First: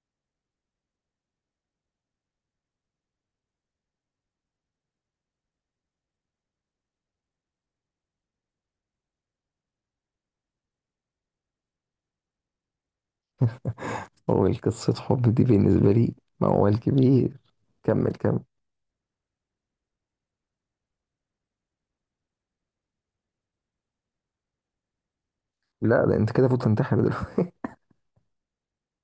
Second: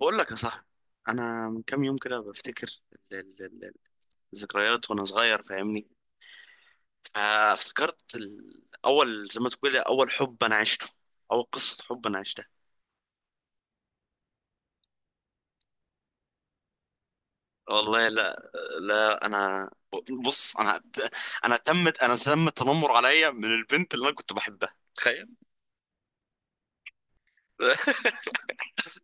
بقول لك يا صاحبي، انا من كام يوم كده بفتكر ال- ال- ال- الذكريات وانا صغير، فاهمني. فافتكرت اول، زي ما تقول، اول حب انا عشته، اول قصة حب انا عشتها. هو قصة حب دي بالنسبة لي موال كبير. والله كمل كمل. لا. لا انا، بص انا، انا تمت انا تم التنمر عليا من البنت اللي انا كنت بحبها، تخيل. لا ده انت كده فوت تنتحر دلوقتي.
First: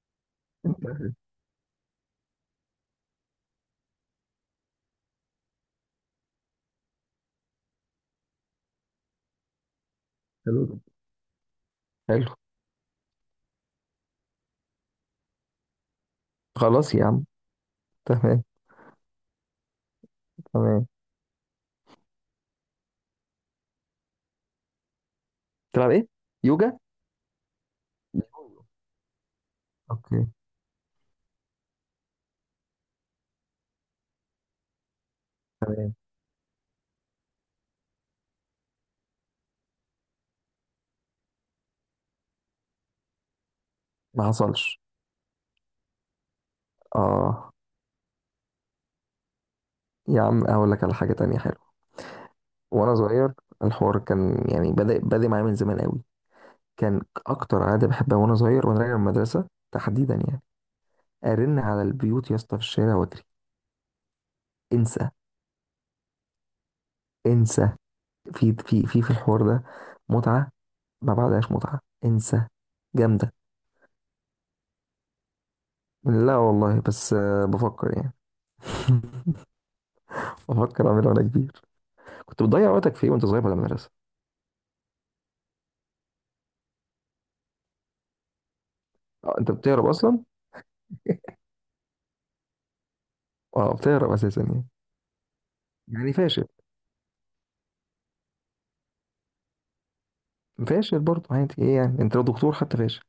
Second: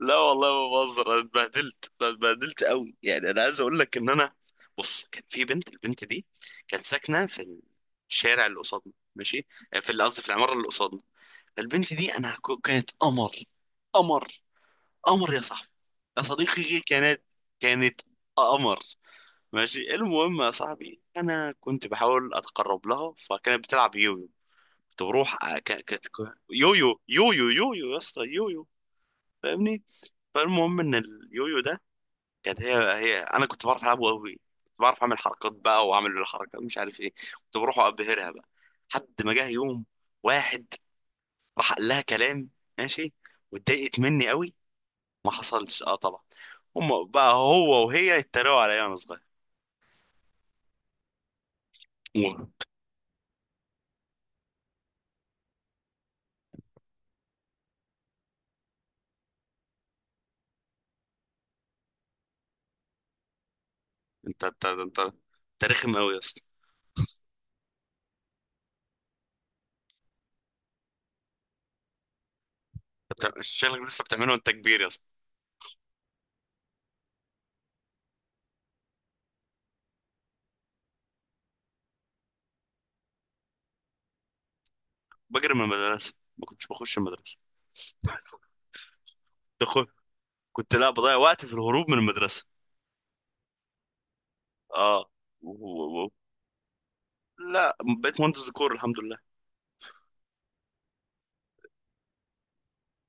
لا والله ما بهزر، انا اتبهدلت، انا اتبهدلت قوي، يعني انا عايز اقول لك ان انا، بص كان في بنت. البنت دي كانت ساكنه في الشارع اللي قصادنا، ماشي. في، اللي قصدي في العماره اللي حلو. قصادنا. البنت دي حلو. انا كانت قمر. قمر، قمر يا صاحبي، يا صديقي، خلاص يا كانت، عم. كانت تمام. قمر. ماشي، المهم يا تمام. صاحبي انا كنت بحاول اتقرب لها، فكانت بتلعب يويو. كنت بروح تلعب ايه؟ كانت، يوجا؟ يويو يويو يويو يا اسطى يويو، فاهمني. اوكي. فالمهم ان اليويو ده، كانت هي انا كنت بعرف العبه قوي، كنت بعرف اعمل حركات بقى واعمل الحركه مش عارف ايه، كنت بروح ابهرها بقى. حد ما جه يوم، واحد راح قال لها كلام، ماشي، واتضايقت مني ما قوي. حصلش. ما حصلش، اه طبعا. هم بقى اه هو وهي يتريقوا عليا وانا صغير. يا عم، اقول لك على حاجة تانية حلوة أوه. وانا صغير. الحوار كان يعني بدأ معايا من زمان قوي. كان اكتر عادة بحبها وانا صغير وانا راجع من المدرسة تحديدا، يعني ارن على البيوت يا اسطى في الشارع واجري. انت انت انت انسى انت رخم قوي يا اسطى. انسى. في الحوار ده متعة، ما بعدهاش متعة. انسى. جامدة. شكلك لسه بتعمله وانت كبير يا اسطى. لا والله، بس بفكر يعني. بفكر اعملها وانا كبير. كنت بتضيع وقتك في ايه وانت صغير بعد المدرسة؟ بجري من المدرسه، ما كنتش بخش المدرسه. انت دخل. بتهرب اصلا. كنت، لا، بضيع وقتي في الهروب من المدرسه. اه بتهرب اساسا يعني. اه. و- و- يعني فاشل. لا، بقيت مهندس ديكور الحمد لله. فاشل برضه عادي، ايه يعني انت لو دكتور حتى فاشل.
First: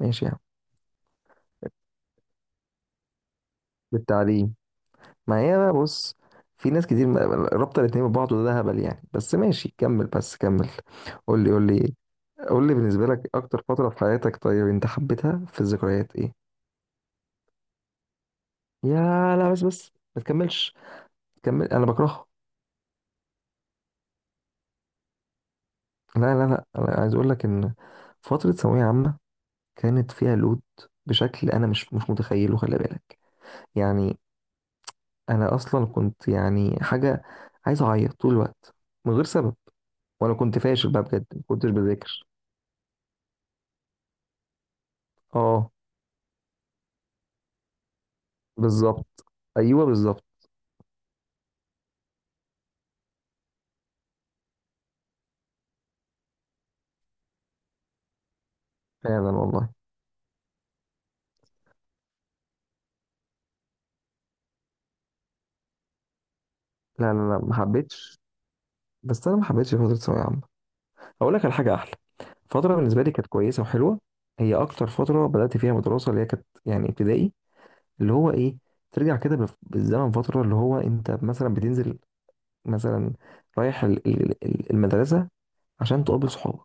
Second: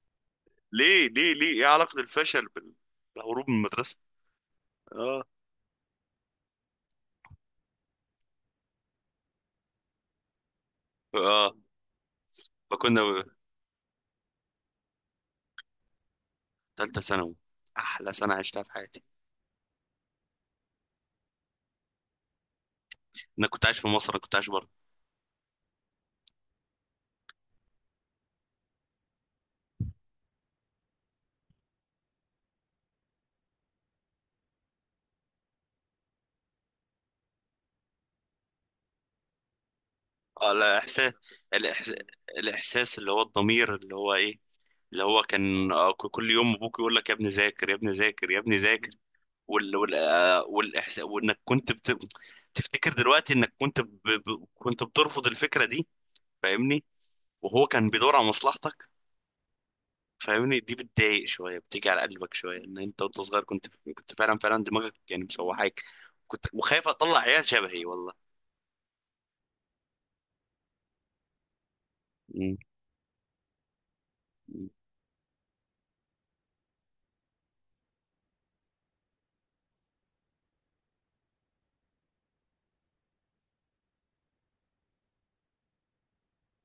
ماشي يعني. ليه ايه علاقة الفشل بالهروب من المدرسة؟ بالتعليم. اه. ما هي بقى بص، في ناس كتير ما- رابطة الاتنين ببعض وده هبل يعني، بس ماشي كمل، بس كمل. قول لي، اه، قول لي. قول لي فكنا بالنسبة لك أكتر فترة في حياتك، طيب أنت حبيتها في الذكريات إيه؟ ثالثة ثانوي، احلى سنة عشتها في حياتي. يا لا بس بس ما تكملش. كمل، انا بكرهها. انا كنت عايش في مصر، انا كنت عايش بره. لا انا عايز اقول لك ان فتره ثانويه عامه كانت فيها لود بشكل انا مش متخيله، خلي بالك. يعني انا اصلا كنت يعني حاجه، عايز اعيط طول الوقت من غير سبب. وانا اه، كنت لا، فاشل بقى احساس، بجد، ما كنتش الإحس... بذاكر. الاحساس اللي هو الضمير، اللي هو ايه، اللي هو اه كان، كل يوم ابوك يقول لك يا ابني ذاكر يا ابني ذاكر يا ابني ذاكر. بالظبط. ايوه بالظبط. والاحساس، وانك كنت تفتكر دلوقتي انك كنت كنت بترفض الفكرة دي، فاهمني. وهو كان بيدور على مصلحتك، فعلا والله. فاهمني. دي بتضايق شويه، بتيجي على قلبك شويه، ان انت وانت صغير كنت، كنت فعلا دماغك يعني مسوحاك، كنت وخايف لا اطلع لا لا عيال ما شبهي والله. حبيتش. بس انا ما حبيتش فتره ثانويه عامه. اقول لك على حاجه احلى. مم. فتره بالنسبه لي كانت كويسه وحلوه، هي اكتر فتره بدات فيها مدرسه، اللي هي كانت يعني ابتدائي، اللي هو ايه، ترجع كده بالف- بالزمن فترة، اللي هو انت مثلا بتنزل، مثلا رايح المدرسة عشان تقابل صحابك.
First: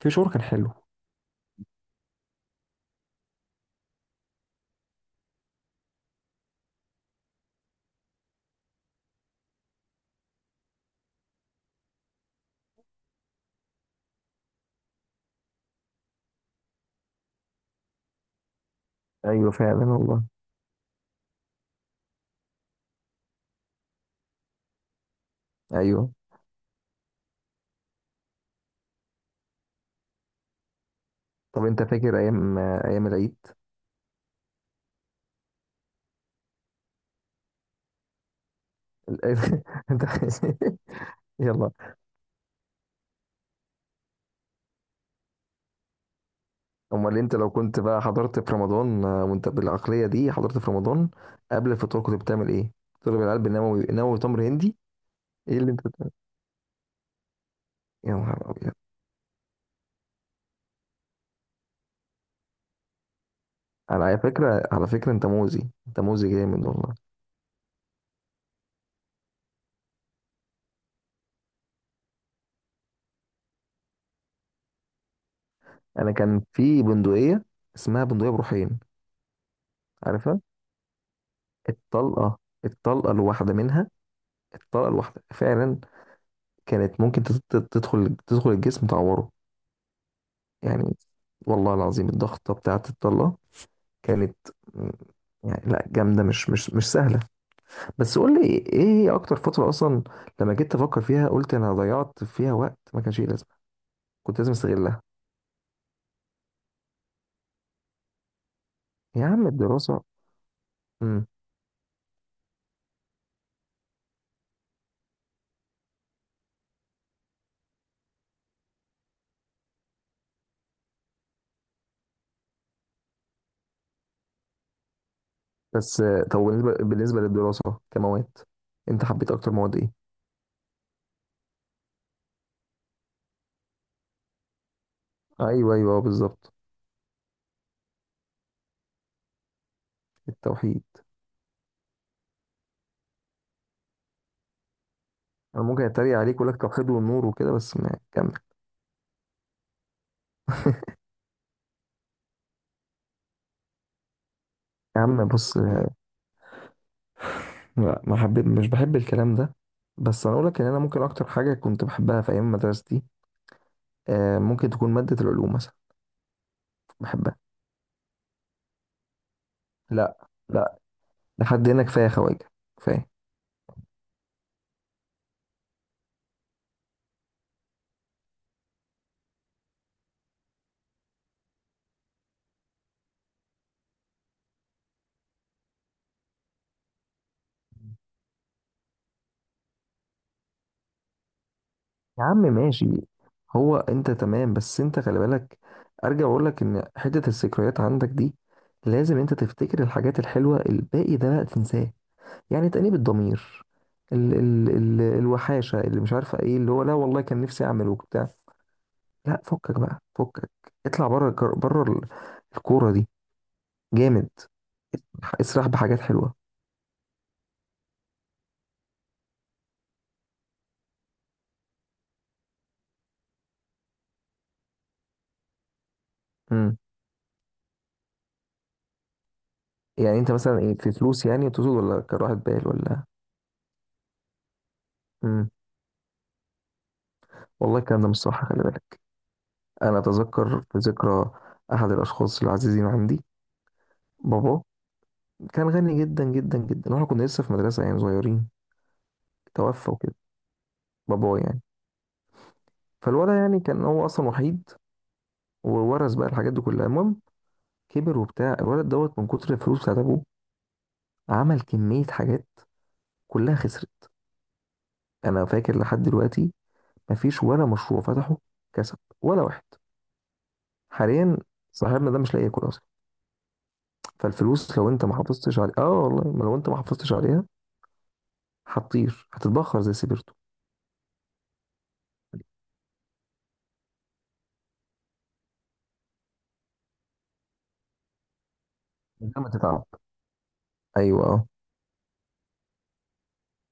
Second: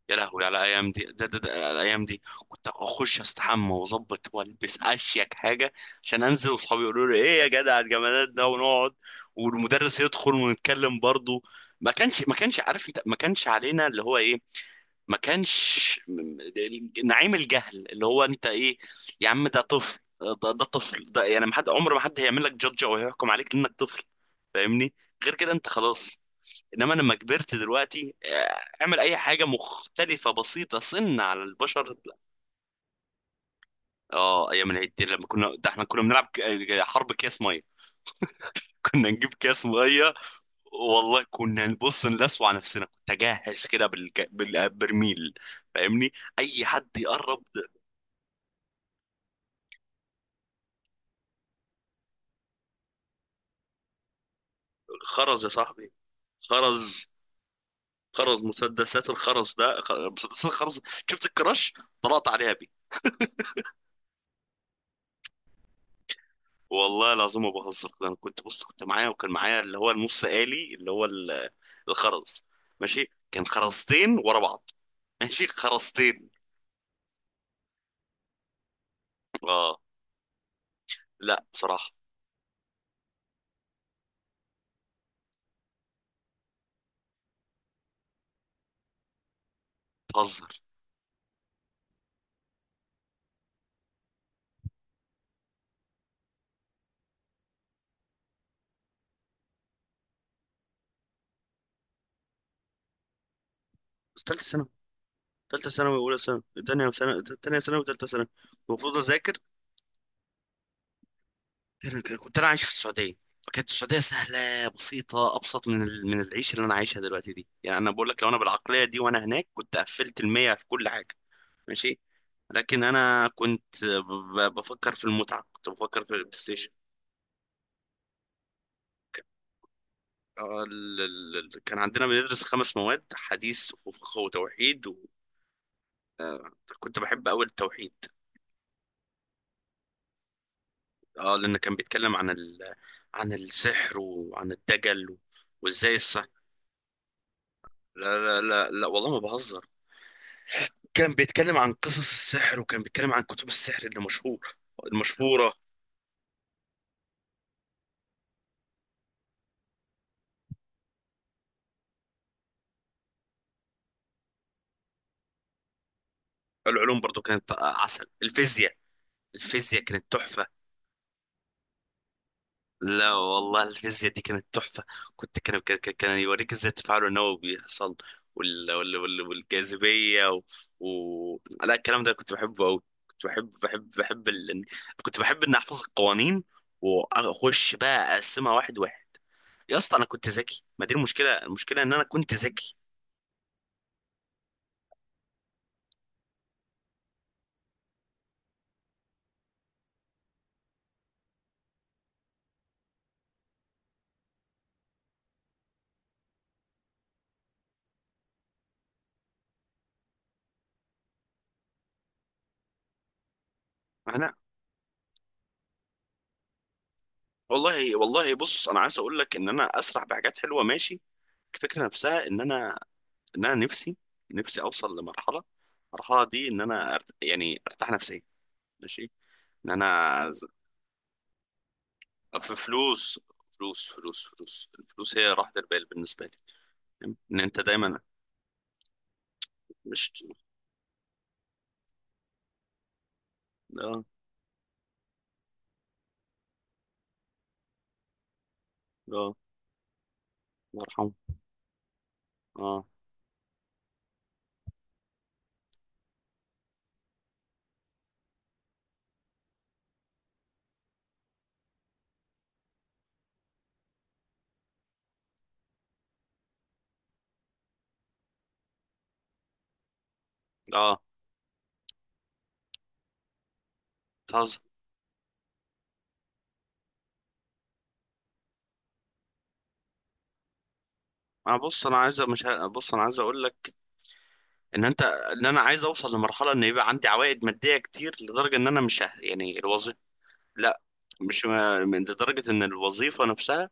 في يا شعور كان لهوي على حلو. الايام دي، ده على الايام دي. كنت اخش استحمى واظبط والبس اشيك حاجه عشان انزل واصحابي يقولوا لي ايه يا جدع، الجمالات ده، ونقعد والمدرس يدخل ونتكلم برضه. ما كانش عارف، انت ما كانش علينا اللي هو ايه، ما كانش نعيم الجهل اللي هو انت ايه. يا عم ايوه ده فعلا طفل والله. ده, ده طفل ده يعني، ما حد عمر، ما حد هيعمل لك جادج او هيحكم عليك لانك طفل، فاهمني. غير كده انت ايوه. خلاص. انما لما كبرت دلوقتي، اعمل اي حاجه مختلفه بسيطه سن على طب انت البشر لا. فاكر ايام ايام العيد؟ اه، ايام العيد دي لما كنا، ده احنا كنا بنلعب حرب كاس ميه. كنا نجيب الآن- كاس انت ميه والله، كنا يلا. نبص نلسوع نفسنا، كنت اجهز كده بالبرميل، فاهمني، اي حد امال انت يقرب. لو كنت بقى حضرت في رمضان، وانت بالعقليه دي حضرت في رمضان، قبل الفطور كنت بتعمل ايه؟ تضرب العلب بالنووي، نووي تمر هندي؟ خرز يا ايه اللي انت صاحبي. بتعمل؟ خرز. يا خرز، نهار ابيض. مسدسات الخرز ده مسدسات الخرز. شفت الكراش، طلعت عليها بيه. على فكره، على فكره انت موزي، انت موزي جامد والله. والله العظيم ما بهزر، انا كنت، بص كنت معايا، وكان معايا اللي هو النص آلي، اللي هو الخرز، ماشي. كان خرزتين ورا بعض، ماشي، انا خرزتين. كان في بندقيه اسمها بندقيه بروحين، اه عارفها؟ لا بصراحة. الطلقه، الطلقه الواحده منها، الطلقه الواحده فعلا كانت ممكن تدخل، تدخل الجسم تعوره بتهزر. يعني. والله العظيم الضغطه بتاعه الطلقه كانت م- يعني لا جامده، مش سهله. بس قول لي ايه هي اكتر فتره اصلا لما جيت افكر فيها، قلت انا ضيعت فيها وقت ما كانش ليه لازمه، كنت ثالثة لازم ثانوي، استغلها. ثالثة ثانوي، أولى ثانوي، ثانية ثانوي ثالثة ثانوي، المفروض يا أذاكر. عم الدراسه. امم. كنت انا عايش في السعوديه. فكانت السعوديه سهله بسيطه، ابسط من من العيشه اللي انا عايشها دلوقتي دي، يعني انا بقول لك لو انا بالعقليه دي وانا هناك كنت قفلت المية في كل حاجه، ماشي. لكن انا كنت بفكر في المتعه، كنت بس بفكر في البلاي طب ستيشن. بالنسبه للدراسه كمواد، انت حبيت اكتر مواد ايه؟ كان عندنا بندرس خمس مواد: حديث وفقه وتوحيد. ايوه ايوه بالظبط. وكنت بحب اول التوحيد، التوحيد. اه، لان كان بيتكلم عن عن السحر وعن الدجل و... انا ممكن وازاي اتريق السحر. عليك اقول لك توحيد والنور وكده، بس ما لا كمل. لا لا, لا والله ما بهزر، كان بيتكلم عن قصص السحر، وكان بيتكلم عن كتب السحر اللي مشهور، يا عم المشهورة. بص، لا ما حبيت، مش بحب الكلام ده. بس انا اقول لك ان انا ممكن اكتر حاجه كنت بحبها في ايام مدرستي، ممكن تكون ماده العلوم مثلا. العلوم برضو بحبها. كانت عسل، الفيزياء. الفيزياء كانت لا. تحفة. لا. لحد هنا كفايه خواجه، كفايه. لا والله الفيزياء دي كانت تحفة. كنت، كان يوريك ازاي التفاعل النووي بيحصل، والجاذبية و... و... لا الكلام ده كنت بحبه أوي. كنت بحب كنت بحب إني أحفظ القوانين، وأخش بقى أقسمها واحد واحد. يا اسطى أنا كنت ذكي، ما دي المشكلة، المشكلة إن أنا يا كنت عم ذكي. ماشي، هو انت تمام بس انت خلي بالك. ارجع اقول لك ان حته الذكريات عندك دي لازم انت تفتكر الحاجات الحلوه، الباقي ده بقى تنساه. يعني تأنيب الضمير، ال ال ال الوحاشه اللي مش عارفه ايه، اللي هو لا والله كان نفسي اعمل وبتاع، لا فكك بقى، فكك. اطلع بره الكر- بره ال- الكوره دي. جامد. انا. اسرح بحاجات حلوه. والله والله بص انا عايز اقول لك ان انا اسرح بحاجات حلوه، ماشي. الفكره نفسها ان انا، ان انا نفسي، نفسي اوصل لمرحله، المرحله دي ان امم. انا يعني ارتاح نفسيا، ماشي. ان يعني انا انت ز- مثلا ايه، في فلوس يعني تقصد، ولا كراحه في بال ولا؟ فلوس، فلوس الفلوس هي امم. راحه البال بالنسبه لي. فاهم؟ ان انت والله دايما الكلام ده مش صح، خلي بالك. أنا مش. أتذكر في ذكرى أحد الأشخاص العزيزين عندي، لا. لا بابا، كان غني جدا جدا جدا، وإحنا كنا لسه في مدرسة يعني صغيرين، الله توفى وكده يرحمه. بابا يعني. اه فالولد يعني كان هو أصلا وحيد، وورث بقى الحاجات دي كلها. المهم كبر وبتاع الولد دوت من كتر الفلوس بتاعت أبوه، عمل كمية حاجات، كلها خسرت. أنا فاكر لحد دلوقتي مفيش ولا مشروع فتحه كسب ولا واحد. اه حاليا صاحبنا ده مش لاقي ياكل أصلا. بتهزر. فالفلوس لو أنت ما حافظتش عليها، والله ما لو أنت ما حافظتش عليها هتطير، هتتبخر زي سيبرتو. انا بص انا عايز مش ه... بص انا عايز اقول لك ان انت، ان انا عايز اوصل لمرحله ان يبقى عندي عوائد ماديه كتير، لدرجه ان انا مش ه... من غير ما يعني تتعب. الوظيفه، لا، ايوه مش اه. ما- من لدرجة ان الوظيفة نفسها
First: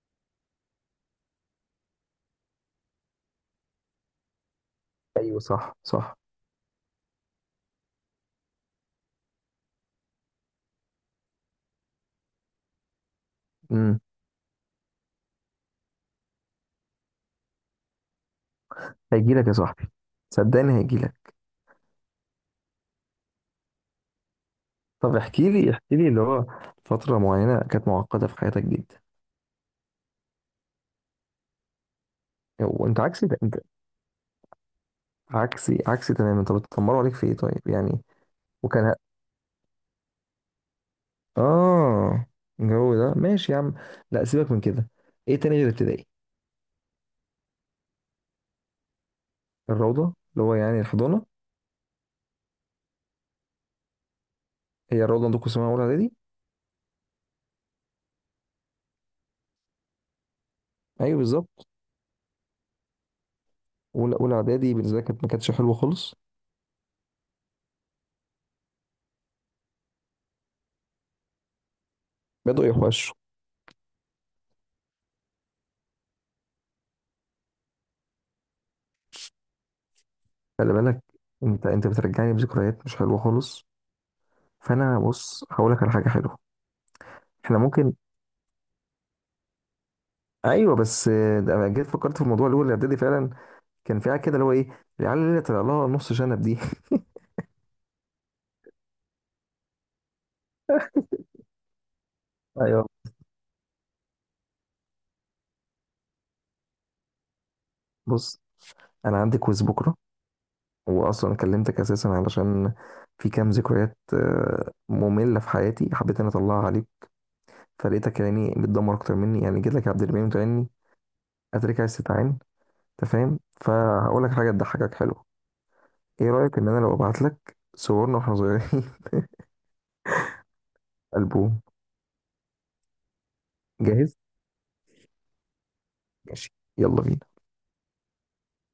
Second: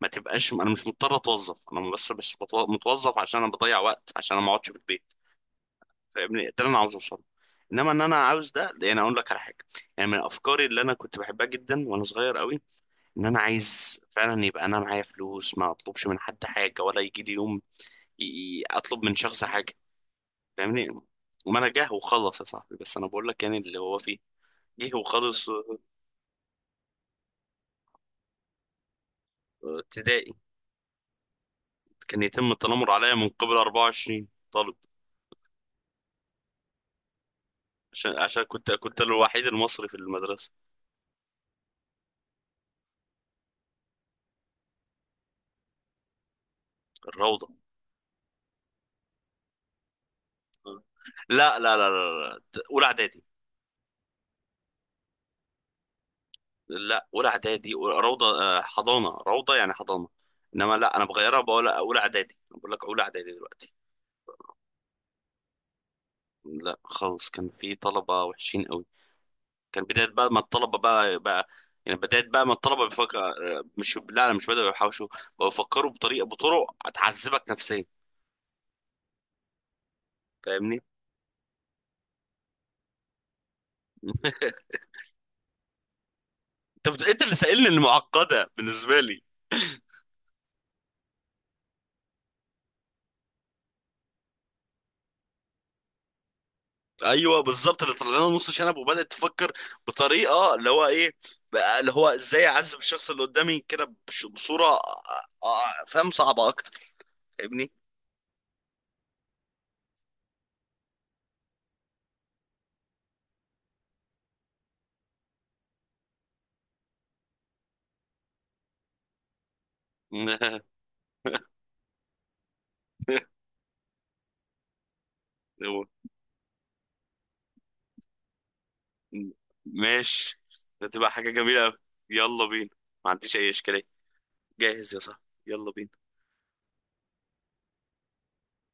ما تبقاش، انا مش مضطر اتوظف، انا بس متوظف عشان انا بضيع وقت، عشان انا ما اقعدش في البيت، ايوه صح صح. فاهمني. ده اللي انا عاوز اوصله. انما ان انا عاوز ده، يعني اقول لك على حاجه، يعني من افكاري اللي انا كنت بحبها جدا وانا صغير قوي، ان انا امم. عايز فعلا يبقى انا معايا فلوس، ما اطلبش من حد حاجه، ولا يجي لي يوم اطلب من هيجي شخص لك يا حاجه، صاحبي، صدقني فاهمني. هيجي لك. ما انا جه وخلص يا صاحبي، بس انا بقول لك يعني اللي هو فيه. جه طب وخلص. احكي لي، احكي لي اللي هو فترة معينة كانت معقدة في حياتك جدا. ابتدائي كان يتم التنمر وانت عليا عكسي، من ده قبل انت 24 طالب، عكسي، عكسي تماما. طب اتطمروا عليك في ايه طيب يعني؟ عشان كنت وكان ه- كنت أنا الوحيد المصري في المدرسة. اه الجو ده ماشي يا عم، لا سيبك من كده. ايه تاني غير ابتدائي؟ الروضة. الروضة. اللي هو يعني الحضانة. لا لا لا لا, لا. أولى إعدادي. هي الروضة عندكم اسمها اولى اعدادي؟ لا، أولى إعدادي روضة، حضانة، روضة يعني حضانة. إنما لا، أنا ايوه بغيرها، بقول بالظبط. أولى إعدادي، أنا بقول لك أولى إعدادي دلوقتي. اولى، اولى اعدادي بالنسبة لي كانت ما كانتش حلوة خالص. لا خالص، كان في طلبة وحشين قوي. كان بداية بقى ما الطلبة بقى يعني بداية بقى ما بدأوا الطلبة يوحشوا. بيفكر. مش لا أنا مش بدأوا يحوشوا، بقوا يفكروا بطريقة، بطرق هتعذبك نفسيا، خلي فاهمني. بالك، انت بترجعني بذكريات مش حلوه خالص. فانا بص هقول لك على حاجه حلوه. انت انت اللي احنا سائلني ممكن. المعقده بالنسبه لي. ايوه بس ده أنا جيت فكرت في الموضوع اللي هو الاعدادي فعلا، كان في حاجه كده اللي هو ايه، العيال اللي طلع لها نص شنب دي. ايوه بالظبط اللي طلع لنا نص شنب، وبدات تفكر بطريقه، اللي هو ايه، بقى اللي هو ازاي اعذب ايوه. الشخص اللي قدامي كده بصوره، فاهم، صعبه اكتر، فاهمني. بص انا عندي كويز بكره، واصلا كلمتك اساسا علشان في كام ذكريات ممله في حياتي حبيت اني اطلعها عليك، فلقيتك يعني بتدمر اكتر مني، يعني جيت لك يا عبد الرحمن وتعني اترك عايز تتعين. انت فاهم، فهقول لك حاجه تضحكك حلوه. هو- ايه رأيك ان انا لو ابعت لك صورنا واحنا صغيرين؟ ماشي، هتبقى حاجه ألبوم. جميله قوي. يلا بينا، ما عنديش اي اشكاليه. جاهز. جاهز يا صاحبي، يلا بينا. ماشي. يلا بينا.